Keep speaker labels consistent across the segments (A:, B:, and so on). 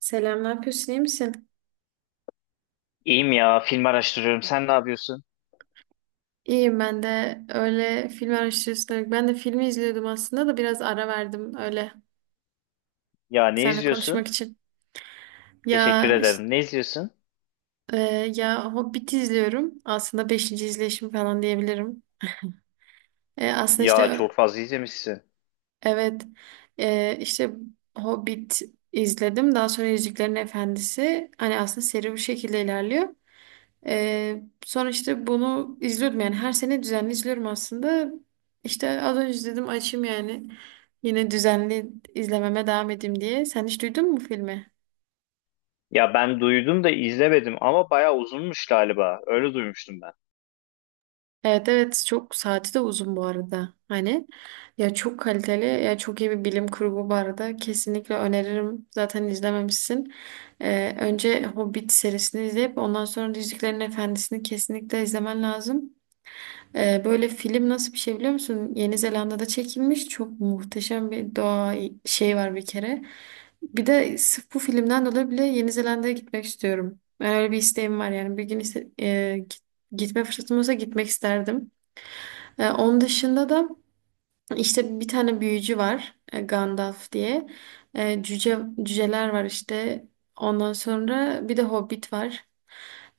A: Selam, ne yapıyorsun? İyi misin?
B: İyiyim ya, film araştırıyorum. Sen ne yapıyorsun?
A: İyiyim ben de öyle film araştırıyorsun. Ben de filmi izliyordum aslında da biraz ara verdim öyle
B: Ya ne
A: seninle konuşmak
B: izliyorsun?
A: için.
B: Teşekkür
A: Ya işte,
B: ederim. Ne izliyorsun?
A: e, ya Hobbit izliyorum. Aslında beşinci izleyişim falan diyebilirim. Aslında işte
B: Ya çok fazla izlemişsin.
A: evet, işte Hobbit izledim. Daha sonra Yüzüklerin Efendisi. Hani aslında seri bu şekilde ilerliyor. Sonra işte bunu izliyordum yani her sene düzenli izliyorum aslında. İşte az önce dedim açayım yani. Yine düzenli izlememe devam edeyim diye. Sen hiç duydun mu filmi?
B: Ya ben duydum da izlemedim ama bayağı uzunmuş galiba. Öyle duymuştum ben.
A: Evet, evet, çok saati de uzun bu arada. Hani ya çok kaliteli ya çok iyi bir bilim kurgu bu arada. Kesinlikle öneririm. Zaten izlememişsin. Önce Hobbit serisini izleyip ondan sonra Yüzüklerin Efendisi'ni kesinlikle izlemen lazım. Böyle film nasıl bir şey biliyor musun? Yeni Zelanda'da çekilmiş. Çok muhteşem bir doğa şey var bir kere. Bir de sırf bu filmden dolayı bile Yeni Zelanda'ya gitmek istiyorum. Ben öyle bir isteğim var yani. Bir gün ise- e, git- gitme fırsatım olsa gitmek isterdim. Onun dışında da işte bir tane büyücü var, Gandalf diye. Cüce, cüceler var işte. Ondan sonra bir de Hobbit var.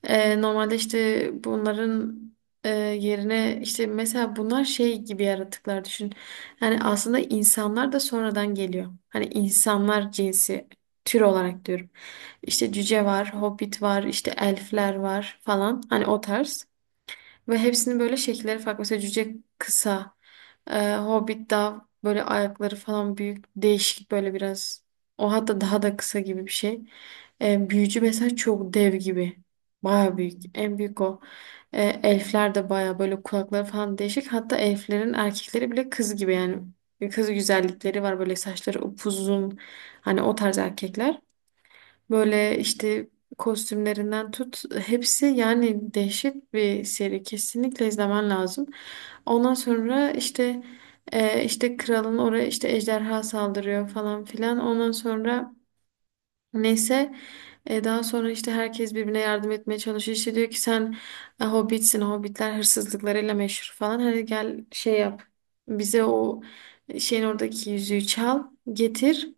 A: Normalde işte bunların yerine işte mesela bunlar şey gibi yaratıklar düşün. Yani aslında insanlar da sonradan geliyor. Hani insanlar cinsi tür olarak diyorum. İşte cüce var, Hobbit var, işte elfler var falan. Hani o tarz. Ve hepsinin böyle şekilleri farklı. Mesela cüce kısa, hobbit daha böyle ayakları falan büyük, değişik böyle biraz. O hatta daha da kısa gibi bir şey. Büyücü mesela çok dev gibi. Baya büyük. En büyük o. Elfler de baya böyle kulakları falan değişik. Hatta elflerin erkekleri bile kız gibi yani. Kız güzellikleri var böyle saçları upuzun. Hani o tarz erkekler. Böyle işte kostümlerinden tut hepsi yani dehşet bir seri, kesinlikle izlemen lazım. Ondan sonra işte işte kralın oraya işte ejderha saldırıyor falan filan. Ondan sonra neyse, daha sonra işte herkes birbirine yardım etmeye çalışıyor. İşte diyor ki sen hobbitsin, hobbitler hırsızlıklarıyla meşhur falan. Hadi gel şey yap. Bize o şeyin oradaki yüzüğü çal, getir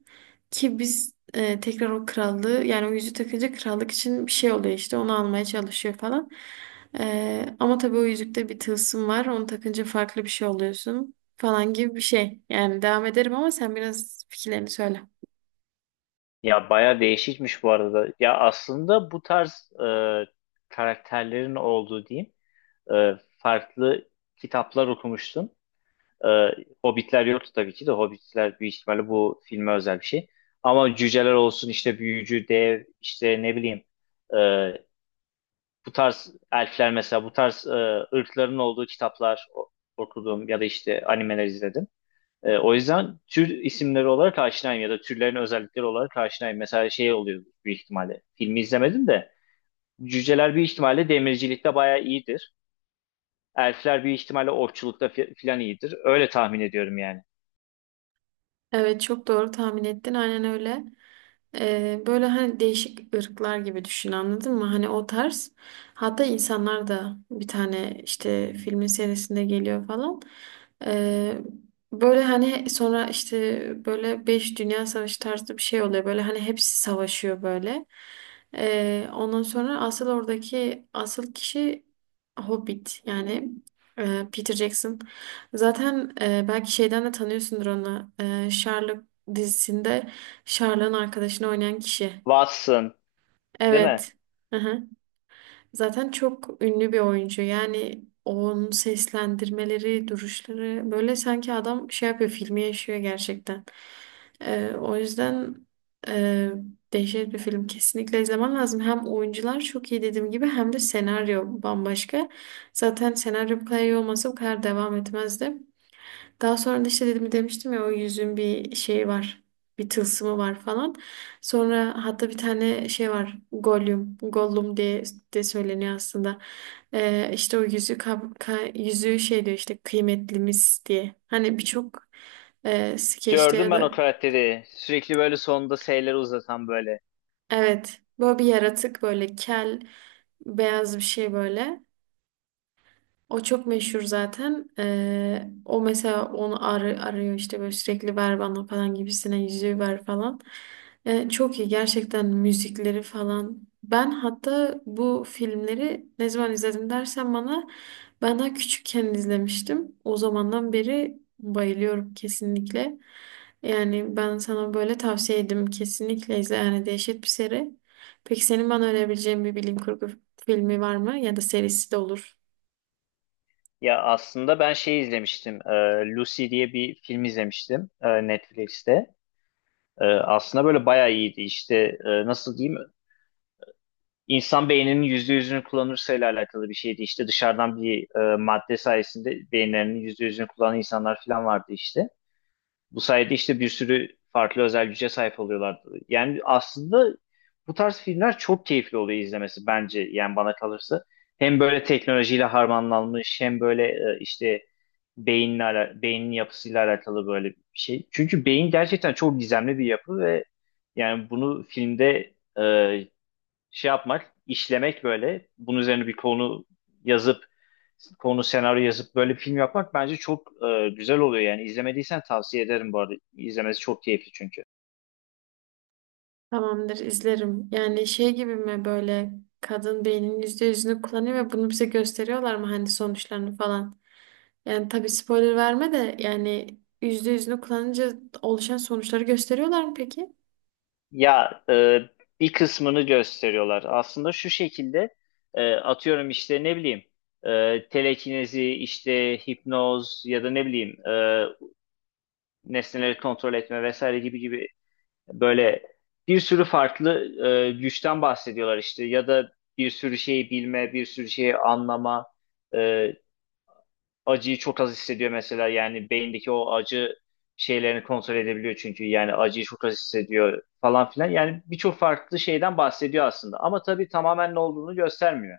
A: ki biz tekrar o krallığı yani o yüzüğü takınca krallık için bir şey oluyor, işte onu almaya çalışıyor falan. Ama tabii o yüzükte bir tılsım var. Onu takınca farklı bir şey oluyorsun falan gibi bir şey. Yani devam ederim ama sen biraz fikirlerini söyle.
B: Ya bayağı değişikmiş bu arada. Ya aslında bu tarz karakterlerin olduğu diyeyim e, farklı kitaplar okumuştum. E, Hobbitler yoktu tabii ki de Hobbitler büyük ihtimalle bu filme özel bir şey. Ama cüceler olsun işte büyücü, dev işte ne bileyim, e, bu tarz elfler mesela bu tarz ırkların olduğu kitaplar okudum ya da işte animeler izledim. E, o yüzden tür isimleri olarak aşinayım ya da türlerin özellikleri olarak aşinayım. Mesela şey oluyor büyük ihtimalle. Filmi izlemedim de cüceler bir ihtimalle demircilikte bayağı iyidir. Elfler bir ihtimalle okçulukta filan iyidir. Öyle tahmin ediyorum yani.
A: Evet, çok doğru tahmin ettin aynen öyle. Böyle hani değişik ırklar gibi düşün, anladın mı? Hani o tarz. Hatta insanlar da bir tane işte filmin serisinde geliyor falan. Ee, Böyle hani sonra işte böyle 5 Dünya Savaşı tarzı bir şey oluyor. Böyle hani hepsi savaşıyor böyle. Ondan sonra asıl oradaki asıl kişi Hobbit yani, Peter Jackson. Zaten belki şeyden de tanıyorsundur onu. Sherlock dizisinde Sherlock'un arkadaşını oynayan kişi.
B: Watson, değil mi?
A: Evet. Hı-hı. Zaten çok ünlü bir oyuncu. Yani onun seslendirmeleri, duruşları böyle sanki adam şey yapıyor, filmi yaşıyor gerçekten. O yüzden e, dehşet bir film. Kesinlikle izlemen lazım. Hem oyuncular çok iyi dediğim gibi hem de senaryo bambaşka. Zaten senaryo bu kadar iyi olmasa bu kadar devam etmezdi. Daha sonra da işte dedim, demiştim ya o yüzün bir şeyi var. Bir tılsımı var falan. Sonra hatta bir tane şey var. Gollum. Gollum diye de söyleniyor aslında. İşte o yüzüğü şey diyor işte kıymetlimiz diye. Hani birçok skeçte
B: Gördüm
A: ya
B: ben
A: da
B: o karakteri. Sürekli böyle sonunda S'leri uzatan böyle.
A: evet. Böyle bir yaratık böyle kel beyaz bir şey böyle. O çok meşhur zaten. O mesela onu arıyor işte böyle sürekli ver bana falan gibisine yüzüğü ver falan. Çok iyi gerçekten müzikleri falan. Ben hatta bu filmleri ne zaman izledim dersen bana, ben daha küçükken izlemiştim. O zamandan beri bayılıyorum kesinlikle. Yani ben sana böyle tavsiye ederim, kesinlikle izle yani dehşet bir seri. Peki senin bana önerebileceğin bir bilim kurgu filmi var mı, ya da serisi de olur.
B: Ya aslında ben şey izlemiştim. E, Lucy diye bir film izlemiştim Netflix'te. E, aslında böyle bayağı iyiydi. İşte, nasıl diyeyim? İnsan beyninin %100'ünü kullanırsa ile alakalı bir şeydi. İşte dışarıdan bir madde sayesinde beyinlerinin %100'ünü kullanan insanlar falan vardı işte. Bu sayede işte bir sürü farklı özel güce sahip oluyorlar. Yani aslında bu tarz filmler çok keyifli oluyor izlemesi bence yani bana kalırsa. Hem böyle teknolojiyle harmanlanmış hem böyle, e, işte beynin yapısıyla alakalı böyle bir şey. Çünkü beyin gerçekten çok gizemli bir yapı ve yani bunu filmde, e, şey yapmak, işlemek böyle bunun üzerine bir konu yazıp konu senaryo yazıp böyle bir film yapmak bence çok güzel oluyor yani izlemediysen tavsiye ederim bu arada izlemesi çok keyifli çünkü.
A: Tamamdır, izlerim. Yani şey gibi mi böyle, kadın beyninin yüzde yüzünü kullanıyor ve bunu bize gösteriyorlar mı hani sonuçlarını falan. Yani tabii spoiler verme de yani yüzde yüzünü kullanınca oluşan sonuçları gösteriyorlar mı peki?
B: Ya, bir kısmını gösteriyorlar aslında şu şekilde, atıyorum işte ne bileyim, telekinezi işte hipnoz ya da ne bileyim, nesneleri kontrol etme vesaire gibi gibi böyle bir sürü farklı güçten bahsediyorlar işte ya da bir sürü şeyi bilme bir sürü şeyi anlama. E, acıyı çok az hissediyor mesela yani beyindeki o acı şeylerini kontrol edebiliyor çünkü yani acıyı çok az hissediyor falan filan yani birçok farklı şeyden bahsediyor aslında ama tabii tamamen ne olduğunu göstermiyor.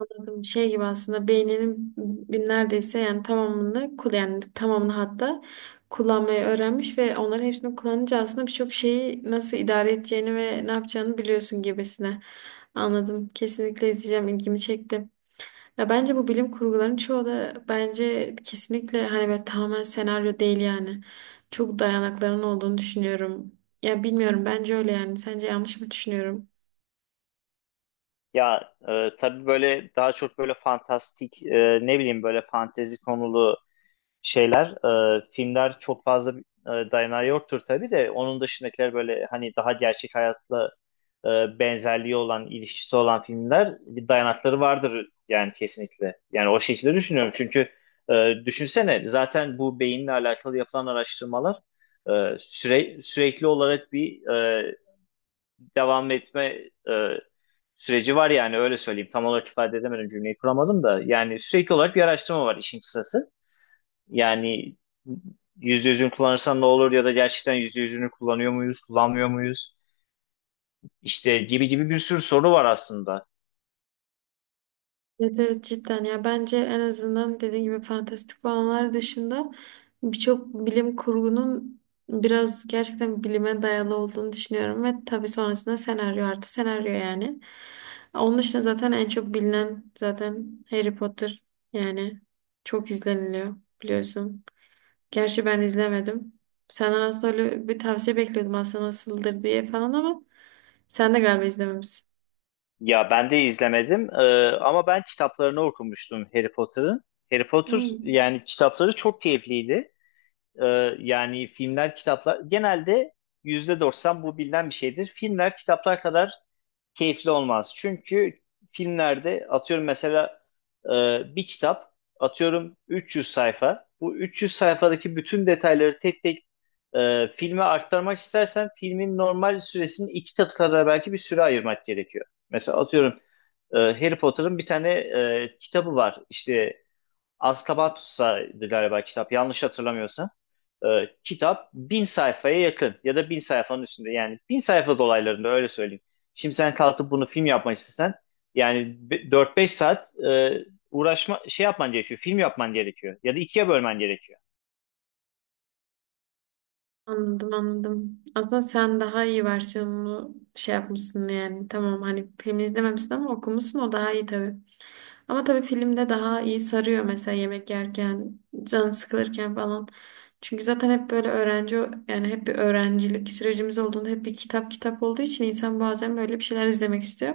A: Anladım. Şey gibi aslında beyninin neredeyse yani tamamını yani tamamını hatta kullanmayı öğrenmiş ve onların hepsini kullanınca aslında birçok şeyi nasıl idare edeceğini ve ne yapacağını biliyorsun gibisine. Anladım. Kesinlikle izleyeceğim. İlgimi çekti. Ya bence bu bilim kurguların çoğu da bence kesinlikle hani böyle tamamen senaryo değil yani. Çok dayanakların olduğunu düşünüyorum. Ya bilmiyorum bence öyle yani. Sence yanlış mı düşünüyorum?
B: Ya, e, tabii böyle daha çok böyle fantastik, ne bileyim böyle fantezi konulu şeyler, filmler çok fazla dayanağı yoktur tabii de onun dışındakiler böyle hani daha gerçek hayatla benzerliği olan ilişkisi olan filmler bir dayanakları vardır yani kesinlikle. Yani o şekilde düşünüyorum çünkü, düşünsene zaten bu beyinle alakalı yapılan araştırmalar, sürekli olarak bir e, devam etme e, süreci var yani öyle söyleyeyim. Tam olarak ifade edemedim cümleyi kuramadım da yani sürekli olarak bir araştırma var işin kısası. Yani %100'ünü kullanırsan ne olur ya da gerçekten %100'ünü kullanıyor muyuz, kullanmıyor muyuz? İşte gibi gibi bir sürü soru var aslında.
A: Evet, evet cidden ya bence en azından dediğin gibi fantastik olanlar dışında birçok bilim kurgunun biraz gerçekten bilime dayalı olduğunu düşünüyorum ve tabii sonrasında senaryo artı senaryo yani. Onun dışında zaten en çok bilinen zaten Harry Potter yani çok izleniliyor biliyorsun. Gerçi ben izlemedim. Senden aslında öyle bir tavsiye bekliyordum aslında nasıldır diye falan ama sen de galiba izlememişsin.
B: Ya ben de izlemedim, ama ben kitaplarını okumuştum Harry Potter'ın. Harry Potter
A: Hmm.
B: yani kitapları çok keyifliydi. E, yani filmler, kitaplar genelde %90 bu bilinen bir şeydir. Filmler kitaplar kadar keyifli olmaz. Çünkü filmlerde atıyorum mesela, e, bir kitap atıyorum 300 sayfa. Bu 300 sayfadaki bütün detayları tek tek filme aktarmak istersen filmin normal süresinin iki katı kadar belki bir süre ayırmak gerekiyor. Mesela atıyorum, Harry Potter'ın bir tane kitabı var. İşte Azkaban Tutsağı'ydı galiba kitap yanlış hatırlamıyorsam. Kitap 1.000 sayfaya yakın ya da 1.000 sayfanın üstünde yani 1.000 sayfa dolaylarında öyle söyleyeyim. Şimdi sen kalkıp bunu film yapmak istesen yani 4-5 saat uğraşma şey yapman gerekiyor film yapman gerekiyor ya da ikiye bölmen gerekiyor.
A: Anladım, anladım. Aslında sen daha iyi versiyonunu şey yapmışsın yani. Tamam hani filmi izlememişsin ama okumuşsun, o daha iyi tabii. Ama tabii filmde daha iyi sarıyor mesela yemek yerken, can sıkılırken falan. Çünkü zaten hep böyle öğrenci yani hep bir öğrencilik sürecimiz olduğunda hep bir kitap olduğu için insan bazen böyle bir şeyler izlemek istiyor.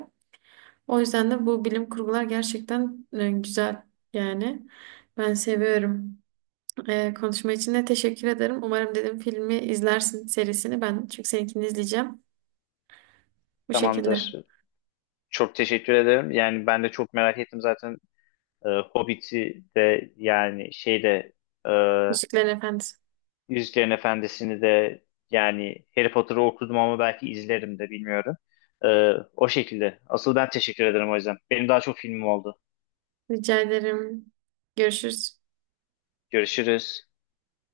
A: O yüzden de bu bilim kurgular gerçekten güzel yani. Ben seviyorum. Konuşma için de teşekkür ederim. Umarım dedim filmi izlersin serisini, ben çünkü seninkini izleyeceğim. Bu
B: Tamamdır.
A: şekilde.
B: Çok teşekkür ederim. Yani ben de çok merak ettim zaten, Hobbit'i de yani şeyde
A: Müziklerin efendim.
B: Yüzüklerin Efendisi'ni de yani Harry Potter'ı okudum ama belki izlerim de bilmiyorum. O şekilde. Asıl ben teşekkür ederim o yüzden. Benim daha çok filmim oldu.
A: Rica ederim. Görüşürüz.
B: Görüşürüz.